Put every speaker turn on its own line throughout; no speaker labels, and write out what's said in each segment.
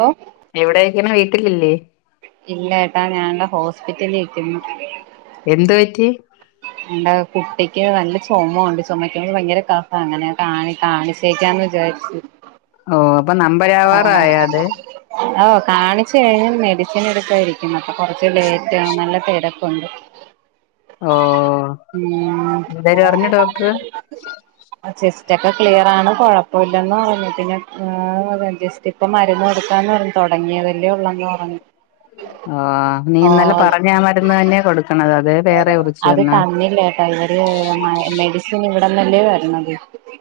Law
എവിടൊയിക്കാണു വീട്ടില്ലില്ലേ
ഇല്ല കേട്ടോ ഞാൻ ഇവിടെ ഹോസ്പിറ്റലിൽ ഇരിക്കുന്നു.
എന്ത്‌ പറ്റി?
എന്റെ കുട്ടിക്ക് നല്ല ചൊമ ഉണ്ട് ചുമയ്ക്കുമ്പോൾ ഭയങ്കര കഫം അങ്ങനെ കാണി കാണി ചേക്കാമെന്നു വിചാരിച്ചു.
ഓ അപ്പം നമ്പറ്
ആഹ്
അവറായോ അത്‌
ഓ കാണിച്ച് കഴിഞ്ഞ് മെഡിസിൻ എടുക്കാൻ ഇരിക്കുന്നു അപ്പം കുറച്ച് ലേറ്റാവും നല്ല തിരക്കുണ്ട്.
ഓഹ്
ഉം ചെസ്റ്റ് ഒക്കെ ക്ലിയറാണ് കുഴപ്പമില്ലെന്ന് പറഞ്ഞു പിന്നെ ഏഹ് ജസ്റ്റ് ഇപ്പം മരുന്ന് കൊടുക്കാന്ന് പറഞ്ഞ് തുടങ്ങിയതല്ലേ ഒള്ളന്നു പറഞ്ഞു.
ആഹ് നീ ഇന്നല്ലെ
ഓ
പറഞ്ഞാ ആ മരുന്ന് തന്നെയാ കൊടുക്കണത് അത് വേറെ കുറിച്ച്
അത്
തന്ന
തന്നില്ല കേട്ടോ ഇവര് മെഡിസിൻ ഇവിടന്നല്ലേ വരണത്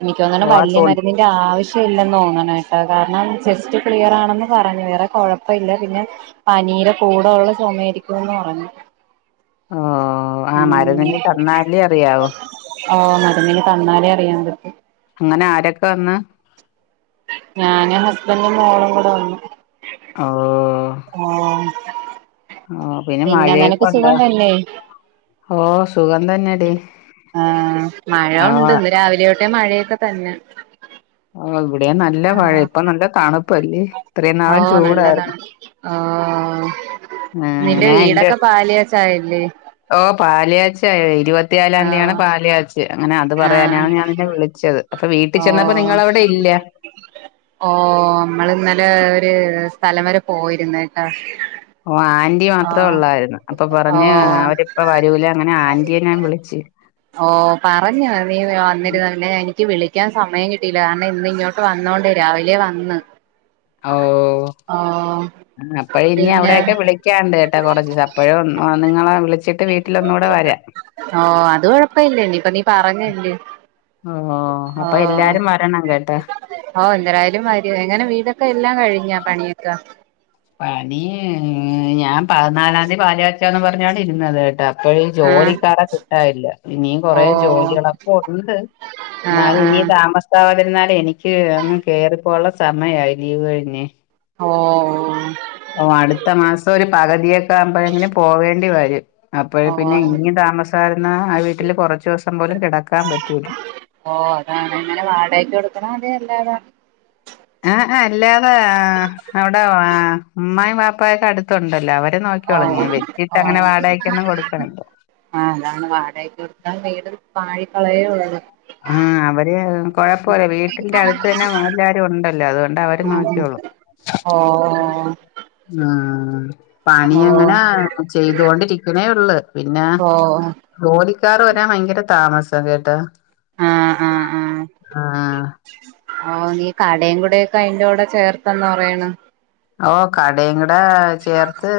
എനിക്ക്
ഓ
തോന്നുന്നു
ആ
വലിയ
തു
മരുന്നി ന്റെ ആവിശ്യമില്ലന്ന് തോന്നണം കേട്ടോ കാരണം ചെസ്റ്റ് ക്ലിയർ ആണെന്ന് പറഞ്ഞു വേറെ കുഴപ്പമില്ല പിന്നെ പനിടെ കൂടെയുള്ള ചുമായിരിക്കും എന്ന് പറഞ്ഞു.
ഓഹ് ആ മരുന്ന് ഇനി തന്നാലേ അറിയാവൂ
ഓഹ് മരുന്ന് ഇനി തന്നാലേ അറിയാൻ പറ്റു
അങ്ങനെ ആരൊക്കെ വന്ന്
ഞാനും ഹസ്ബൻഡും മോളും കൂടെ വന്നു.
ഹലോ
ആ
ഓ
പിന്നെ
മഴയൊക്കെ
നിനക്ക്
ഉണ്ടോ
സുഖന്നല്ലേ
ഓ സുഖം തന്നെടി
ആ മഴ
ഓ
ഉണ്ട് ന്ന് രാവിലെ തോട്ടെ മഴയൊക്കെ തന്നെ
ആ ഇവിടെയും നല്ല മഴ
ആഹ്
ഇപ്പ നല്ല തണുപ്പല്ലേ ഇത്രയും
ഓ
നാളും ചൂടായിരുന്നു
നല്ലതാണ് ഓ
ആ
നിന്റെ
ഞാൻ എന്റെ
വീടൊക്കെ പാല് കാച് ടൈല്
ഓ പാല് കാച്ച് ആയി ഇരുപത്തിയാലാന്തിയാണ്
ആഹ്
പാല് കാച്ച് ച്ച് അങ്ങനെ അത്
ആഹ്
പറയാനാണ് ഞാൻ നിന്നെ വിളിച്ചത് അപ്പൊ വീട്ടിൽ
ഓ
ചെന്നപ്പോ നിങ്ങങ്ങള അവിടെ ഇല്ല
ഓ മ്മള് ഇന്നലെ ഒരു സ്ഥലം വരെ പോയിരുന്ന് ട്ടോ
ഓ അയ്ൻ ആന്റി മാത്രേ ഉള്ളായിരുന്നു അപ്പൊ
ഓ
പറഞ്ഞ് അവരിപ്പ വരൂല അങ്ങനെ ആന്റിയെ ഞാൻ വിളിച്ച്
ഓ പറഞ്ഞു നീ വന്നിരുന്നു പിന്നെ എനിക്ക് വിളി ക്കാൻ സമയം കിട്ടില്ല കാരണം ഇന്ന് ഇങ്ങോട്ട് വന്നോണ്ടേ രാവിലെ വന്ന്
ഓ
ഓ
അപ്പഴ് ഞ്ഞി
പിന്നെ
അവിടെയൊക്കെ വിളി ക്ക്യാണ്ട്ട്ടാ കുറച്ച് ച് അപ്പഴും നിങ്ങളെ വിളിച്ചിട്ട് വീട്ടിലൊന്നുടെ വരാ
ഓ അത് കൊഴപ്പ ഇല്ല ഇനി ഇപ്പ നീ പറഞ്ഞില്ലേ
ഓ അപ്പൊ എല്ലാരും വരണം കേട്ടാ
ഓ എന്തരയാലും വരും എങ്ങനെ വീടൊക്കെ എല്ലാം കഴിഞ്ഞാ പണിയക്ക
പണി ഞാൻ പത് നാലാംതി പാല്കാച്ചാന്നും പറഞ്ഞാണ് ഇരുന്നത് കേട്ടാ ഇപ്പഴ്
ആഹ്
ജോലിക്കാര കിട്ടാ ഇല്ല ഇനിയും
ഓ
കൊറേ ജോലികളൊക്കെ ഉണ്ട്
ആഹ്
എന്നാല് ഇനി
ആഹ്
താമസാവാതിരുന്നാല് എനിക്ക് അങ്ങ് കേറിപ്പോവാള്ള സമയയി ലീവ് കഴിഞ്ഞേ
ഓ
ഓ അടുത്ത മാസം ഒരു പകുതിയൊക്കെ ആവുമ്പോഴങ്ങനെ പോകേണ്ടി വരും അപ്പോഴ്
ഓ
പിന്നെ ഇനിയും താമസയിരുന്ന ആ വീട്ടില് കുറച്ചുവസം പോലും കിടക്കാൻ പറ്റൂല
ഓ അതാണ് ങ്ങനെ വാടകക്ക് എടുക്കണോ അതേ എന്താണ്
ഏ എ അല്ലാതെ അവ്ടെ ഉമ്മായും വാപ്പായൊക്കെ അടുത്ത് ഉണ്ടല്ലോ അവര്
ഓ
നോക്കിക്കോളുനി
ഓ
വെച്ചിട്ടങ്ങനെ വാടയ്ക്കൊന്നും കൊടുക്കണില്ല
ആ അതാണ് വാടയ്ക്കൊട്ത്താൽ വീട് പാഴി ക്കളയേഒള്ളൂ
ആ അവര് കൊഴപ്പല്ലെ വീട്ടിന്റെ അടുത്ത് തന്നെ എല്ലാരും ഉണ്ടല്ലോ അതുകൊണ്ട് അവര് നോക്കിയോളും
ഓ ഓ
ആഹ് പണി അങ്ങനെ ചെയ്തുകൊണ്ടിരിക്കണേ ഒള്ള് പിന്നെ
ഓ
ജോലിക്കാർ വരാൻ ഭയങ്കര താമസം കേട്ടാ
ആ ആ ആ
ആഹ്
ഓ നീ കടേയും കൂടെക്കെ അയ്ന്റെറ കൂടെ ചേർത്തന്ന് പറയണ്
ഓ കടയും കൂടെ ചേർത്ത്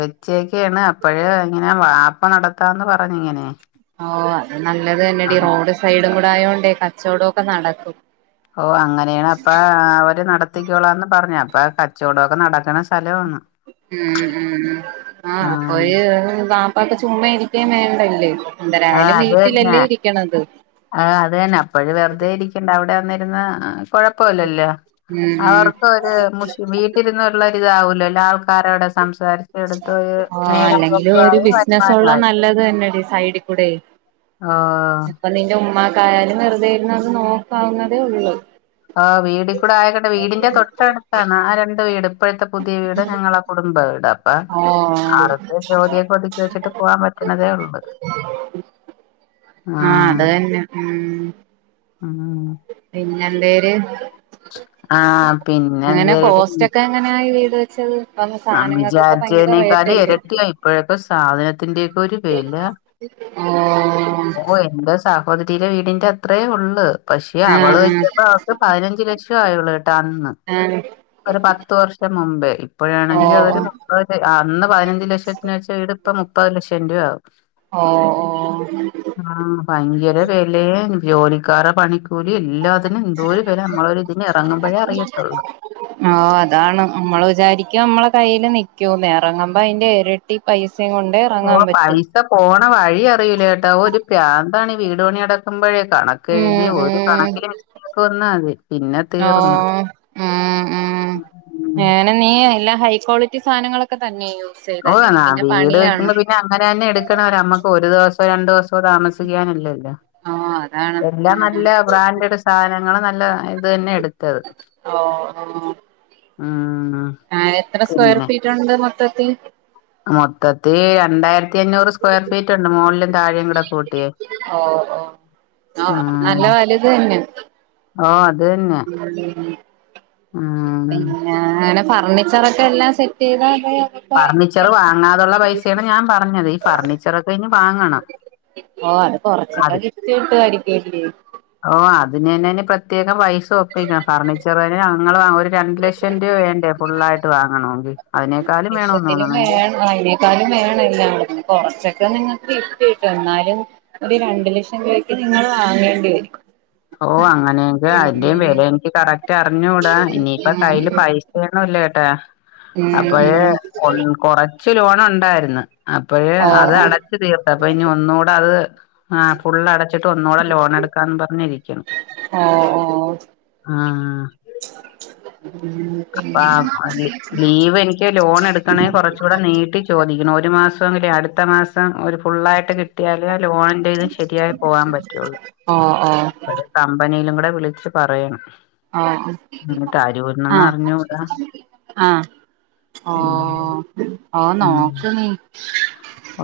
വെച്ചക്കാണ് അപ്പഴ് ഇങ്ങനെ വാപ് ഇപ്പ നടത്താന്ന് പറഞ്ഞിങ്ങനെ
ഓ അത് നല്ലത് തന്നെടി റോഡ് സൈഡും കൂടൊയോണ്ടേ കച്ചവടക്കെ നടക്കും
ഓ അങ്ങനെയാണ് അപ്പ അവര് നട ത്തിക്കോളാന്ന് പറഞ് അപ്പൊ കച്ചോടൊക്കെ നടക്കുന്ന സ്ഥലമാണ്
ഉം ഉം ഉം ആ
ആഹ്
അപ്പോഴ് വാപ്പാക്ക് ചുമ്മ ഇരിക്കയും വേണ്ടല്ല് എന്തരായാലും വീട്ടിലല്ലേ ഇരിക്ക്ണത്.
ആ അതെന്നെ അപ്പഴ് വെറുതെ ഇരിക്കണ്ട അവിടെ വന്നിരുന്ന കൊഴൊപ്പോല്ലല്ലോ.
ഉം ഉം
അവർക്ക് ഒര് മുഷിപ്പ വീട്ടിലിര്ന്നൊള്ളര്താവൂലല്ലൊ ആൾക്കാരോടെ സംസാരിച്ചേടത്ത്
ഓഹ് അല്ലെങ്കിലും
നേരമ്പോക്കും
ഒരു
ആവും
ബിസിനസ്
വരുമാനും
ഉള്ള
ആവും
നല്ലത് തന്നെടി സൈഡിക്കുടെയ്
ആഹ്
അപ്പൊ നിന്റെ ഉമ്മാ ക്കായാലും വെറുതെ ഇര്ന്നൊന്ന് നോക്കാവുന്നതേ ഉള്ളു.
ആ വീടി കൂടെ ആയൊക്കട്ടെ. വീടിന്റെ തൊട്ടട്ത്താണ് ആ രണ്ട് വീട്. ഇപ്പൊഴത്തെ പുതിയ വീട് ഞങ്ങള കുടുംബ വീടാ ഓ
ഓഹ്
അവർക്ക് ജോലിയൊക്കെ ഒതുക്കി വെച്ചിട്ട് പോകാൻ പറ്റണതേ ഉള്ളൂ. ആ
ആഹ് അത് തന്നെ ഉം.
ആ ആ
പിന്നെന്തേര്?
ആഹ് പിന്നെ
എങ്ങനെ
എന്തെടി
കോസ്റ്റൊക്കെ? എങ്ങനാ ഈ വീടു വെച്ചത്? ഇപ്പം
ആ
സാധനങ്ങൾക്കൊക്കെ ഭയങ്കര
വിചാരിച്ചേനെക്കാൾ
റേറ്റ് അല്ലേ
എരട്ടിയാ ഇപ്പൊഴക്കെ സാധനത്തിന്റെയൊക്കെ ഒരു വെല.
ഏ.
സാഹോദരിടെ വീടിന്റെ അത്രേ ഉള്ള്. പക്ഷെ അവള്
ആഹ് ആഹ്
വെച്ചപ്പോ അവക്ക് പതിനഞ്ചലക്ഷം ആയുള്ളു കേട്ടാ അന്ന്.
[unintelligible]
ഒരു പത്തു വർഷം മുമ്പേ. ഇപ്പൊഴാണെങ്കി
ഓഹ്
അതൊരു
ഓഹ്
മുപ്പത്. അന്ന് പയ്നഞ്ച് ലക്ഷത്തിന് വെച്ച വീട് ഇപ്പ മുപ്പത് ലക്ഷം രൂപയാകും.
ഓ ഓ
ആഹ് ഭയങ്കര വെലേം ജോലിക്കാരെ പണിക്കൂലിം എല്ലാ എന്തോര് വെല നമ്മളൊരിതിന് എറങ്ങുമ്പഴേ അറിയത്തൊള്ള്.
ഓ അതാണ് മ്മള് വിചാരിക്കും മ്മളെ കയ്യില് നിക്കൂന്ന്. എറങ്ങമ്പൊ അയിന്റെ എരട്ടി ഇരട്ടി പൈസേം കൊണ്ട് ഇറങ്ങാൻ പറ്റും.
ത് പോണ വഴി അറിയൂല കെട്ടോ. ഒരു പ്രാന്താണീ വീടുപണി അടക്കുമ്പഴേ. കണക്ക് എഴുതിയ
ഉം
ഒരു
ഉം
കണക്കില് മിസ്റ്റേക്ക്‌ വന്നാല്. പിന്നെ
ഓ
തീർന്ന്. ഉം ഉം.
പിന്നെ നീ എല്ലാ ഹൈ ക്വാളിറ്റി സാനങ്ങളൊക്കെതന്നെ യൂസ് ചെയ്തല്ലേ. പിന്നെ പണിയാണ്.
അങ്ങനെന്നെ എടുക്കണവരെ നമ്മക്ക് ഒരു ദിവസം രണ്ടുസോ. പ്പ താമസിക്കാനുള്ളല്ലേ.
ഓ അതാണ്
എല്ലാം നല്ല
ഉം
ബ്രാൻഡഡ് സാധനങ്ങൾ നല്ല ഇത് തന്നെയാ എടുത്താത്.
ഓ ഓ
ആ ആ
ആ എത്ര സ്ക്വയർ ഫീറ്റുണ്ട് മൊത്തത്തി
മൊത്തത്തി രണ്ടായിരത്തി അഞ്ഞൂറ് സ്ക്വയർ ഫീറ്റുണ്ട്. മോളിലും താഴേയും കൂടെ കൂട്ടി.
ഓ ഓ നല്ല വലുത് തന്നെ
ഓ അതുതന്നെ
ഉം
ആ
പിന്നെ അങ്ങനെ ഫർണിച്ചറൊക്കെ എല്ലാം സെറ്റെയ്താ.
ഫർണിച്ചർ വാങ്ങാതുള്ള പൈസയാണ് ഞാൻ പറഞ്ഞത്. ഈ ഫർണിച്ചറൊക്കെ ഇനി വാങ്ങണം.
ഓ അത്
അത്
കൊറച്ചൊക്കെ കിട്ടിട്ടു ആയിരിക്കുല്ലെ.
ഓ അതിനെന്നെഞ്ഞ് പ്രത്യേകം പൈസ ഒപ്പിക്കണം. ഫർണിച്ചർ ഞങ്ങള് ഒരു രണ്ടു ലക്ഷം രൂപ വേണ്ടേ ഫുള്ളായിട്ട് വാങ്ങണോങ്കിൽ. അതിനേക്കാലും വേണം തോന്നു
ആ അയ്നെക്കാളും വേണം എല്ലാം. കൊറച്ചൊക്കെ നിങ്ങൾക്ക് കിട്ടും എന്നാലും ഒരു രണ്ട് ലക്ഷം രൂപക്ക് നിങ്ങള് വാങ്ങേണ്ടി വരും.
ഓ അങ്ങനെയങ്ക അയ്ന്റേം
ഉം
വെല എനിക്ക് കറക്റ്റ് അറിഞ്ഞൂടാ. ഇനിയിപ്പോ കയ്യിൽ പൈസ ഒത്തിരിയൊന്നുമില്ല കേട്ടോ.
ഉം ഉം
അപ്പോളേ
ഉം
കൊറച്ച് ലോനുണ്ടായിരുന്നു അപ്പഴേ
ഓ
അത്
ഓ
അടച്ചു തീർത്ത അപ്പൊ ഇനി ഒന്നുകൂടെ അത് ആഹ് ഫുള്ള് അടച്ചിട്ട് ഒന്നൂടെ ലോൺ എടുക്കാന്ന് പറഞ്ഞു ഇരിക്കുന്ന
ഓ ഓ
ആ അപ്പോ ലീവ് എനിക്ക് ലോൺ എടുക്കണ കൊറച്ച് ഇവിടെ നീട്ടി ചോദിക്കണം ഒരു മാസമെങ്കിലേ അടുത്ത മാസം ഒരു ഫുള്ളായിട്ട് കിട്ടിയാലെ ലോൺ ചെയത് ശരിയായി പോകാൻ പറ്റുള്ളൂ
ഓ ഓ
കമ്പനിയിലും കൂടെ വിളിച്ചു പറയണം
ആ
ഇനി
ആ
തരൂന്നൊന്നും അറിഞ്ഞൂടാ
ആ ഓ..
ഉം
ഓ നോക്ക് നീ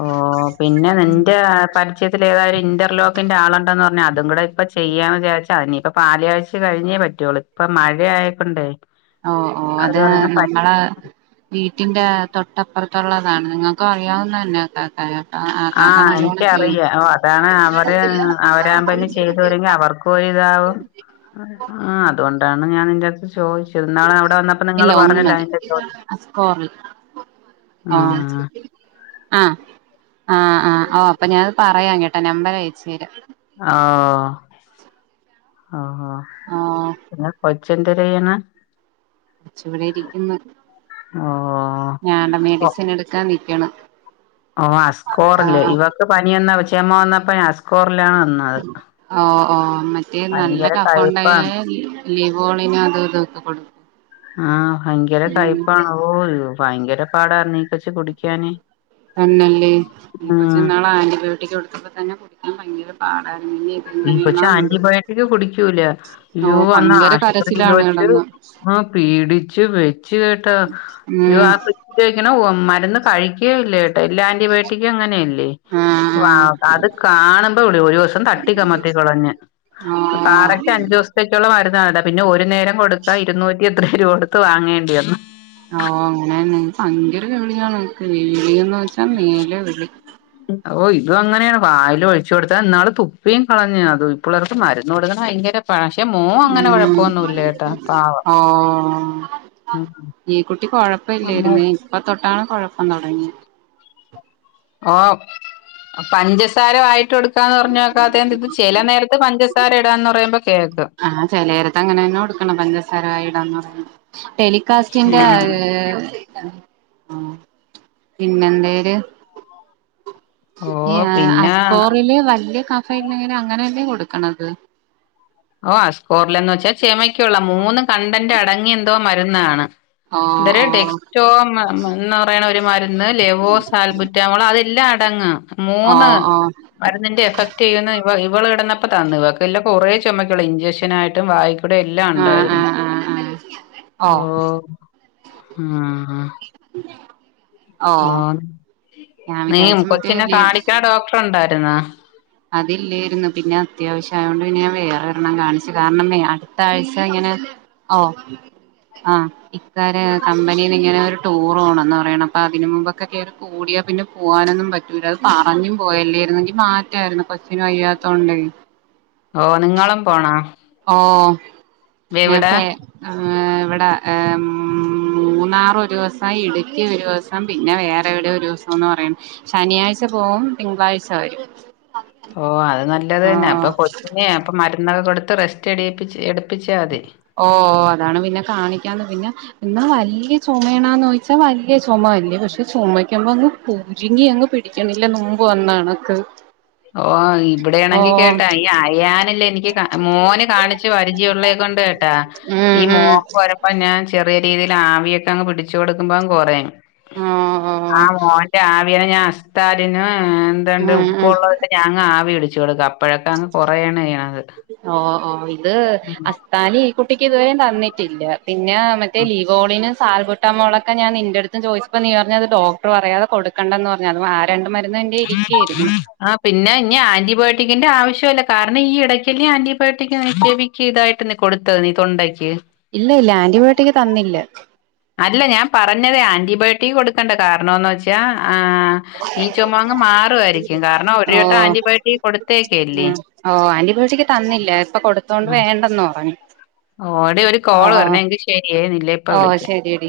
ആഹ് ഓ പിന്നെ നിന്റെ പരിചയത്തിൽ ഏതായരു ഇന്റർലോക്കിന്റെ ആളുണ്ടന്ന് പറഞ്ഞാൽ അതും കൂടെ ഇപ്പ ചെയ്യാന്ന് വിചാരി നിയിപ്പൊ പാല് കഴ്ച് കഴിഞ്ഞേ പറ്റുവുള്ളൂ. ഇപ്പ മഴ അയക്കൊണ്ടേ
ഓ ഓ അത് നമ്മള വീട്ടിന്റെ തൊട്ടപ്പുറത്തുള്ളതാണ്. നിങ്ങൾക്കും അറിയാവുന്ന തന്നെ കേട്ടോ ആക്കാക്ക
ആഹ
നല്ലോണം ചെയ്യും
എനിക്കറിയ ഓ അതാണ് അവര് അവരാവുമ്പോന്നെ ചെയ്തുവരെങ്കിൽ അവർക്കും. പോ ഇതാവും ആ അതുകൊണ്ടാണ് ഞാൻ നിന്റെറത്ത് ചോദിച്ചു. എന്നാള് അവിടെ വന്നപ്പോ
ഇല്ല
നിങ്ങള്
ഒന്ന്
പറഞ്ഞല്ലോ
മതി
അതിന്റെ ച
സ്കോറിൽ
ആ
ആഹ് ആഹ ആഹ് ഓ അപ്പൊ ഞാൻ പറയാം കേട്ടെ നമ്പർ അയച്ച് തരാം.
ഓ ഓഓ
ഓ
പറ്റോ കൊച് ന്തരയാണ്
കൊച്ച് ഇവിടെ ഇരിക്കുന്നു.
ഓ
ഞാൻന് മെഡിസിൻ എടുക്കാൻ നിൽക്കണ്.
ഓ അസ്കോറില് ഇവൊക്ക് പനി വന്ന ചോമ്മ വന്നപ്പ അസ്കോറിലാണ് വന്നത്.
ഓ ഓ മറ്റേ നല്ല കഫോണ്ടായ
കയ്പ്പാണ്
ലിവോളിനും അത് ഇത് ഓക്ക് കൊടുത്ത്.
ആഹ ഭയങ്കര കയ്പ്പാണോ ഓ ഭയങ്കര പാടാര്ന്നീ.
തന്നല്ലേ ന
ഉം
കൊച്ച നാളെ ആന്റിബയോട്ടിക് കൊടുത്തപതനന് തന്നെ കുടിക്കാൻ ഭയ ഒരു പാടായിരുന്നു.
ഈ കൊച്ച്
ഇതെങ്ങനെയാണോ എന്തോ
ആന്റിബയോട്ടിക് കുടിക്കൂല ആയോ
ഓ
അന്ന്
ഭയങ്കര
ആശുപത്രിയിൽ
കരച്ചിലാണ്
വച്ച്.
കിടന്ന്
ആ പീടിച്ചു വെച്ച കേട്ടാ
ആഹ്
ഉപയോഗിക്കണ മരുന്ന് കഴിക്കുക ഇല്ലേ എല്ല ആന്റിബയോട്ടിക്ക് അങ്ങനെയല്ലേ.
ആഹ്
അത് കാണുമ്പോ ഇ ഒരു ദിവസം തട്ട തട്ടിമാറ്റി കാമത്തികളഞ്
ആഹ്
കററ്റ് അഞ്ച് ദിവസത്തെ കുളള മരുന്ന്. അത അതാ പിന്നെ ഒരു നേരം കൊടുക്കാ ഇരുന്നൂറ്റി എത്ര രൂപ കൊടുത്ത് വാങ്ങേണ്ടി വന്നു.
ഓ അങ്ങനെ ഭയങ്കര വിളിയാണ് വിളിയന്ന് വെച്ചാ നീല വിളി.
ഓ ഇതും അങ്ങനെയാണ് വായും ഒഴിച്ചു കൊടുത്താ എന്നാള് തുപ്പിയും കളഞ്ഞ്. അത് ഇപ്പുള്ളേർക്ക് മരുന്ന് കൊടുക്ക ഭയങ്കര പക്ഷെ മോൻ അങ്ങനെ
ഉം
കുഴപ്പൊന്നുല്ല പാവം.
ഓ
ഉം
ഈ കുട്ടി കൊഴപ്പം
നമ്മള്
ഇല്ലായിരുന്നേ ഇപ്പ തൊട്ടാണ് കൊഴപ്പം തുടങ്ങി.
ഓ പഞ്ചസാര വയിട്ട് എടുക്കാന്ന് പറഞ്ഞു നോക്കാ. അത് ചില നേരത്ത് പഞ്ചസ പസാര ഇടാന്ന് പറയുമ്പോൾ കേൾക്ക്.
ആഹ ചിലരെക്ങ്ങനെ തന്നെ കൊടുക്കണ പഞ്ചസാര. വായിൽ ഇടം എന്ന് പറഞ്ഞ്. കാസ്ന്റെ പിന്നെ എന്തായര്
ഓ
ഈ
പിന്നെ
അസ്കോറില് വല്യയ കഫയില്ലങ്ങനെ അങ്ങനെയല്ലേ കൊടുക്കണത്.
ഓ സ്കോറിലന്ന് വെച്ചാൽ ചമയ്ക്കുള്ള മൂന്ന് കണ്ടന്റെ അടങ്ങി എന്തോ മരുന്നാണ്.
ഓ ഓ
[unintelligible] ടോ എന്ന് പറയണ ഒരു മരുന്ന് ലെവോ സാൽബുറ്റാമോള് അതെല്ലാം അടങ്.
ഓ
മൂന്ന്
ഓ
മരുന്നിന്റെ എഫക്ട് ചെയ്യുന്ന ഇവൾ ഇവള് ഇിടന്നപ്പോ തന്നു ഇവാക്ക് ഇല്ല കുറെ ചോമക് ഉളള ഇഞ്ചെക്ഷനായിയിട്ടും വായിക്ക്. കോടെ എല്ലാം
ആഹ്
ഉണ്ടായിരുന്നും
ആഹ് ആഹ്
ഓ
ഉ [unintelligible]
ഓ നീ
വിചാരിച്ചു മറ്റേ
കൊച്ചിനെ
ലീ
കാണിക്കണ ഡോക്ടർ ഉണ്ടായിരുന്ന.
അതില്ലോയിരുന്നു പിന്നെ അത്യാവശ്യ ആയൊണ്ട് പിന്നെ ഞാൻ വേറെ എരെണ്ണം കാണിച്ചു കാരണം അടുത്ത ആഴ്ച ഇങ്ങനെ ഓ ആഹ ഇക്കാര് കമ്പനിൽ ഇങ്ങനെ ഒരു ടൂർോണന്ന് പറയണം. അപ്പൊ അതിനന് മുമ്പൊക്കക്കെ കുടിയാ പിന്നെ പോകാനൊന്നും പറ്റൂല. അത് പറഞ്ഞു പോയല്ലായിരുന്നെങ്കിൽ മാ യിരുന്നു കൊച്ചിനും വയ്യാത്തത്കൊണ്ടേ.
ഓ നിങ്ങളും പോണ.
ഓ ഞൻ ഫോ ഏഹ് ഇവിടെ ഏഹ് മൂന്നാറൊരുസം ഇടുക്കി ഒരുസം സം പിന്നെ വേറെ എവിടെയ ഒരു ദിവസംന്ന് പറയണ് ശനിയാഴ്ച പോവും തിങ്കളാഴ്ച വരും
ഓ അത് നല്ലത് തന്നെ അപ്പൊ
ആഹ്
കൊ [unintelligible] ന്നെയാ അപ്പ മരുന്നൊക്കെ കൊടുത്ത് റെസ്റ്റ് എടിപ്പിച്ച് എടുപ്പിച്ചാ മതി
ഓ അതാണ് പിന്നെ കാണിക്കാന്ന് പിന്നെ എന്നാ വല്ല്യെ ചൊമേണാന്നോയ്ച വല്ല്യെ ചൊമ ഇല്ല പക്ഷെ ചുമയ്ക്കുമ്പോ അങ്ങ് പൊര്ങ്ങി അങ്ങ് പെട്ട് [unintelligible] ല്ല ന്നുമ്പ് വന്നാണ്ക്ക്
ഓ ഇബ്ടെയാണെങ്കി കേട്ടാ ഈ അയാന്ല്ലേ എനിക്ക് മോന് കാണി ച്ച് പരിചയുള്ളെ കൊണ്ട് കെട്ടാ
ഉം
ഈ
ഉം
മോക്ക് വരപ്പ ഞാൻ ചെറിയ രീതിയിൽ ആവിയൊക്കെ അങ്ങ് പിടിച്ചു കൊടുക്കുമ്പോ കൊറിം
ഓ ഓ
ആഹ് മോന്റെ ആവിയന ഞാൻ അസ്താലിന് എന്താണ്ട്
ഉം
ഉപ്പ്
ഉം
വെള്ള ത് ച്ച് അങ്ങ് ആവി പിടിച്ചു കൊടുക്കും അപ്പോഴൊക്കെ അങ്ങ് കൊറയാണെയ്യ്ണത്
ഓ ഓ ഇത് അസ്താലി ഈ കുട്ടിക്ക് ഇതുവരേം തന്നിട്ടില്ല പിന്നെ
ആ
മറ്റേ ലിവോളിന് സ് സാൽബുറ്റാമോളൊക്കെ ഞാൻ നിന്റെട്ത്തും ചോദിച്ചപ്പോ നീ പറഞ്ഞ് അത് ഡോക്ടർ പറയാതെ കൊടുണ്ടന്ന് പറ ഞ്ഞ് അതും ആ രണ്ട മരുന്ന് എന്റെ കയ്യി ഇരിക്കെര്ന്ന്
ആഹ് പിന്നെ ഇനി ആന്റിബയോട്ടിക്കിന്റെ ആവശ്യവില്ല കാരണം ഈ എടയ്ക്കല്ലേ ആന്റിബയോട്ടിക് [unintelligible] ക്കിതായിട്ട് നീ കൊടുത്തഹ് നീ തൊണ്ടയ്ക്ക്
ഇല്ല ഇല്ല ആന്റിബയോട്ടിക് തന്നില്ല
അല്ല ഞാൻ പറഞ്ഞതേ ആന്റിബയോട്ടിക് കൊടുക്കണ്ട കാരണോന്ന് വെച്ചാ ആഹ് ഈ ചുമ അങ്ങ് മാറുവായിരിക്കും കാരണം
ഓ
ഒരട്ടം ആന്റിബയോട്ടിക് കൊടുത്തേയ്ക്കല്ലേ
ഉം ഓ ആന്റിബയോട്ടിക്ക് തന്നില്ല ഇപ്പൊ കൊടുത്തോണ്ട് വേണ്ടന്ന് പറഞ്ഞു
ഓ എടി ഒരു
ഓ
കോള് വര്ണെ എങ്കി ശെരിയേ നില്ല് ഇപ്പ
ഓ
വിളിക്കാം
ശരിയടി